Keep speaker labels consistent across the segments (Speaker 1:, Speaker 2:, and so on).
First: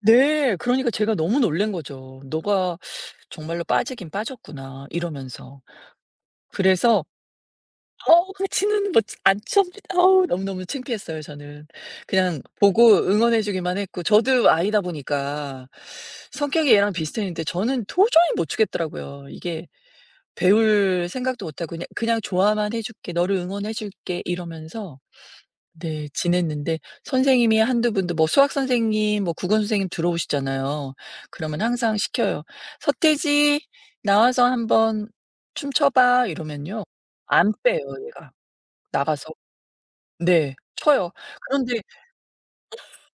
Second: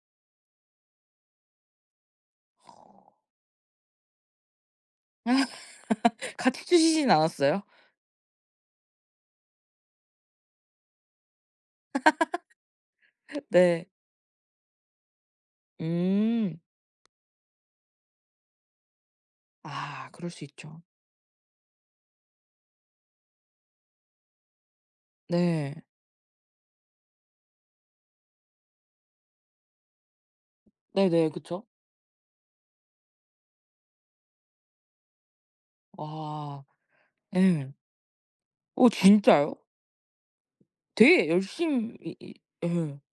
Speaker 1: 네. 그러니까 제가 너무 놀란 거죠. '너가 정말로 빠지긴 빠졌구나.'
Speaker 2: 아.
Speaker 1: 이러면서.
Speaker 2: 같이
Speaker 1: 그래서
Speaker 2: 추시진 않았어요?
Speaker 1: 어우 그 지는 뭐 안 췄니 어 너무너무 창피했어요 저는. 그냥 보고 응원해 주기만
Speaker 2: 네.
Speaker 1: 했고 저도 아이다 보니까.
Speaker 2: 음.
Speaker 1: 성격이 얘랑 비슷했는데 저는 도저히 못 추겠더라고요. 이게
Speaker 2: 아. 그럴 수 있죠.
Speaker 1: 배울 생각도 못 하고 "그냥 그냥 좋아만 해 줄게. 너를 응원해 줄게." 이러면서
Speaker 2: 네.
Speaker 1: 네 지냈는데 선생님이 1-2 분도 뭐 수학 선생님 뭐 국어 선생님 들어오시잖아요.
Speaker 2: 네네.
Speaker 1: 그러면
Speaker 2: 그쵸.
Speaker 1: 항상 시켜요. "서태지, 나와서 1 번 춤 춰 봐."
Speaker 2: 아.
Speaker 1: 이러면요 안
Speaker 2: 예.
Speaker 1: 빼요 얘가.
Speaker 2: 어
Speaker 1: 나가서
Speaker 2: 진짜요?
Speaker 1: 네 춰요.
Speaker 2: 되게
Speaker 1: 그런데
Speaker 2: 열심히 이 예.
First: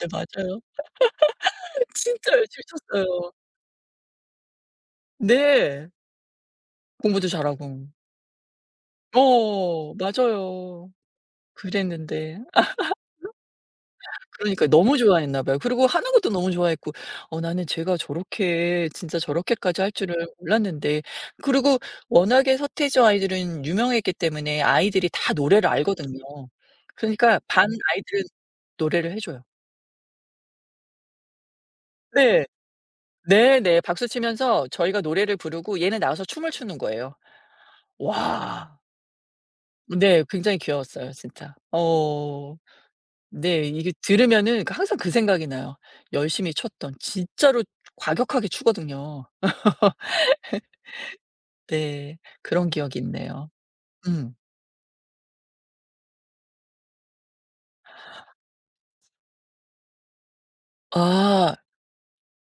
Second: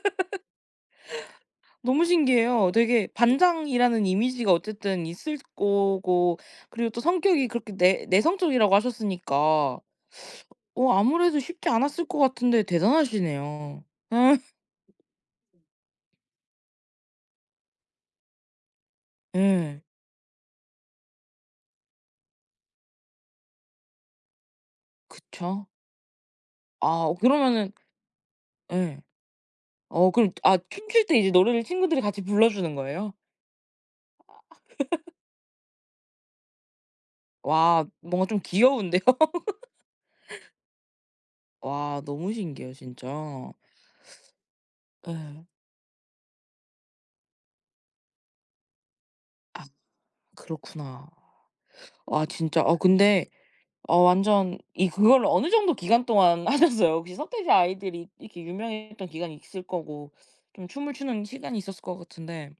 Speaker 1: 네 맞아요.
Speaker 2: 너무
Speaker 1: 진짜 열심히
Speaker 2: 신기해요. 되게
Speaker 1: 췄어요.
Speaker 2: 반장이라는 이미지가 어쨌든 있을
Speaker 1: 네.
Speaker 2: 거고 그리고 또
Speaker 1: 공부도
Speaker 2: 성격이 그렇게
Speaker 1: 잘하고.
Speaker 2: 내 내성적이라고
Speaker 1: 어
Speaker 2: 하셨으니까
Speaker 1: 어 어. 맞아요.
Speaker 2: 어 아무래도 쉽지 않았을 것
Speaker 1: 그랬는데
Speaker 2: 같은데 대단하시네요. 예.
Speaker 1: 그러니까요. 너무 좋아했나 봐요. 그리고 하는 것도 너무 좋아했고 어 나는 쟤가 저렇게 진짜 저렇게까지
Speaker 2: 예.
Speaker 1: 할 줄은 몰랐는데 그리고 워낙에 서태지와 아이들은 유명했기 때문에 아이들이 다
Speaker 2: 그쵸.
Speaker 1: 노래를 알거든요.
Speaker 2: 아
Speaker 1: 그러니까 반
Speaker 2: 그러면은
Speaker 1: 아이들은
Speaker 2: 예.
Speaker 1: 노래를 해 줘요.
Speaker 2: 어 그럼 아 춤출 때 이제 노래를 친구들이 같이
Speaker 1: 네.
Speaker 2: 불러 주는 거예요?
Speaker 1: 네네. 박수치면서 저희가 노래를 부르고 얘는 나와서 춤을 추는 거예요.
Speaker 2: 와. 뭔가 좀
Speaker 1: 와.
Speaker 2: 귀여운데요.
Speaker 1: 네. 굉장히 귀여웠어요 진짜. 어 어
Speaker 2: 와. 너무
Speaker 1: 어 어.
Speaker 2: 신기해요 진짜.
Speaker 1: 네. 이게 들으면은 그러니까 항상 그
Speaker 2: 예.
Speaker 1: 생각이 나요. 열심히 췄던 진짜로 과격하게 추거든요.
Speaker 2: 아 그렇구나.
Speaker 1: 네.
Speaker 2: 와 진짜
Speaker 1: 그런
Speaker 2: 어
Speaker 1: 기억이
Speaker 2: 근데
Speaker 1: 있네요.
Speaker 2: 어
Speaker 1: 음.
Speaker 2: 완전 이 그거를 어느 정도 기간 동안 하셨어요 혹시? 서태지 아이들이 이렇게 유명했던 기간이 있을 거고 좀 춤을 추는 시간이
Speaker 1: 아.
Speaker 2: 있었을 것 같은데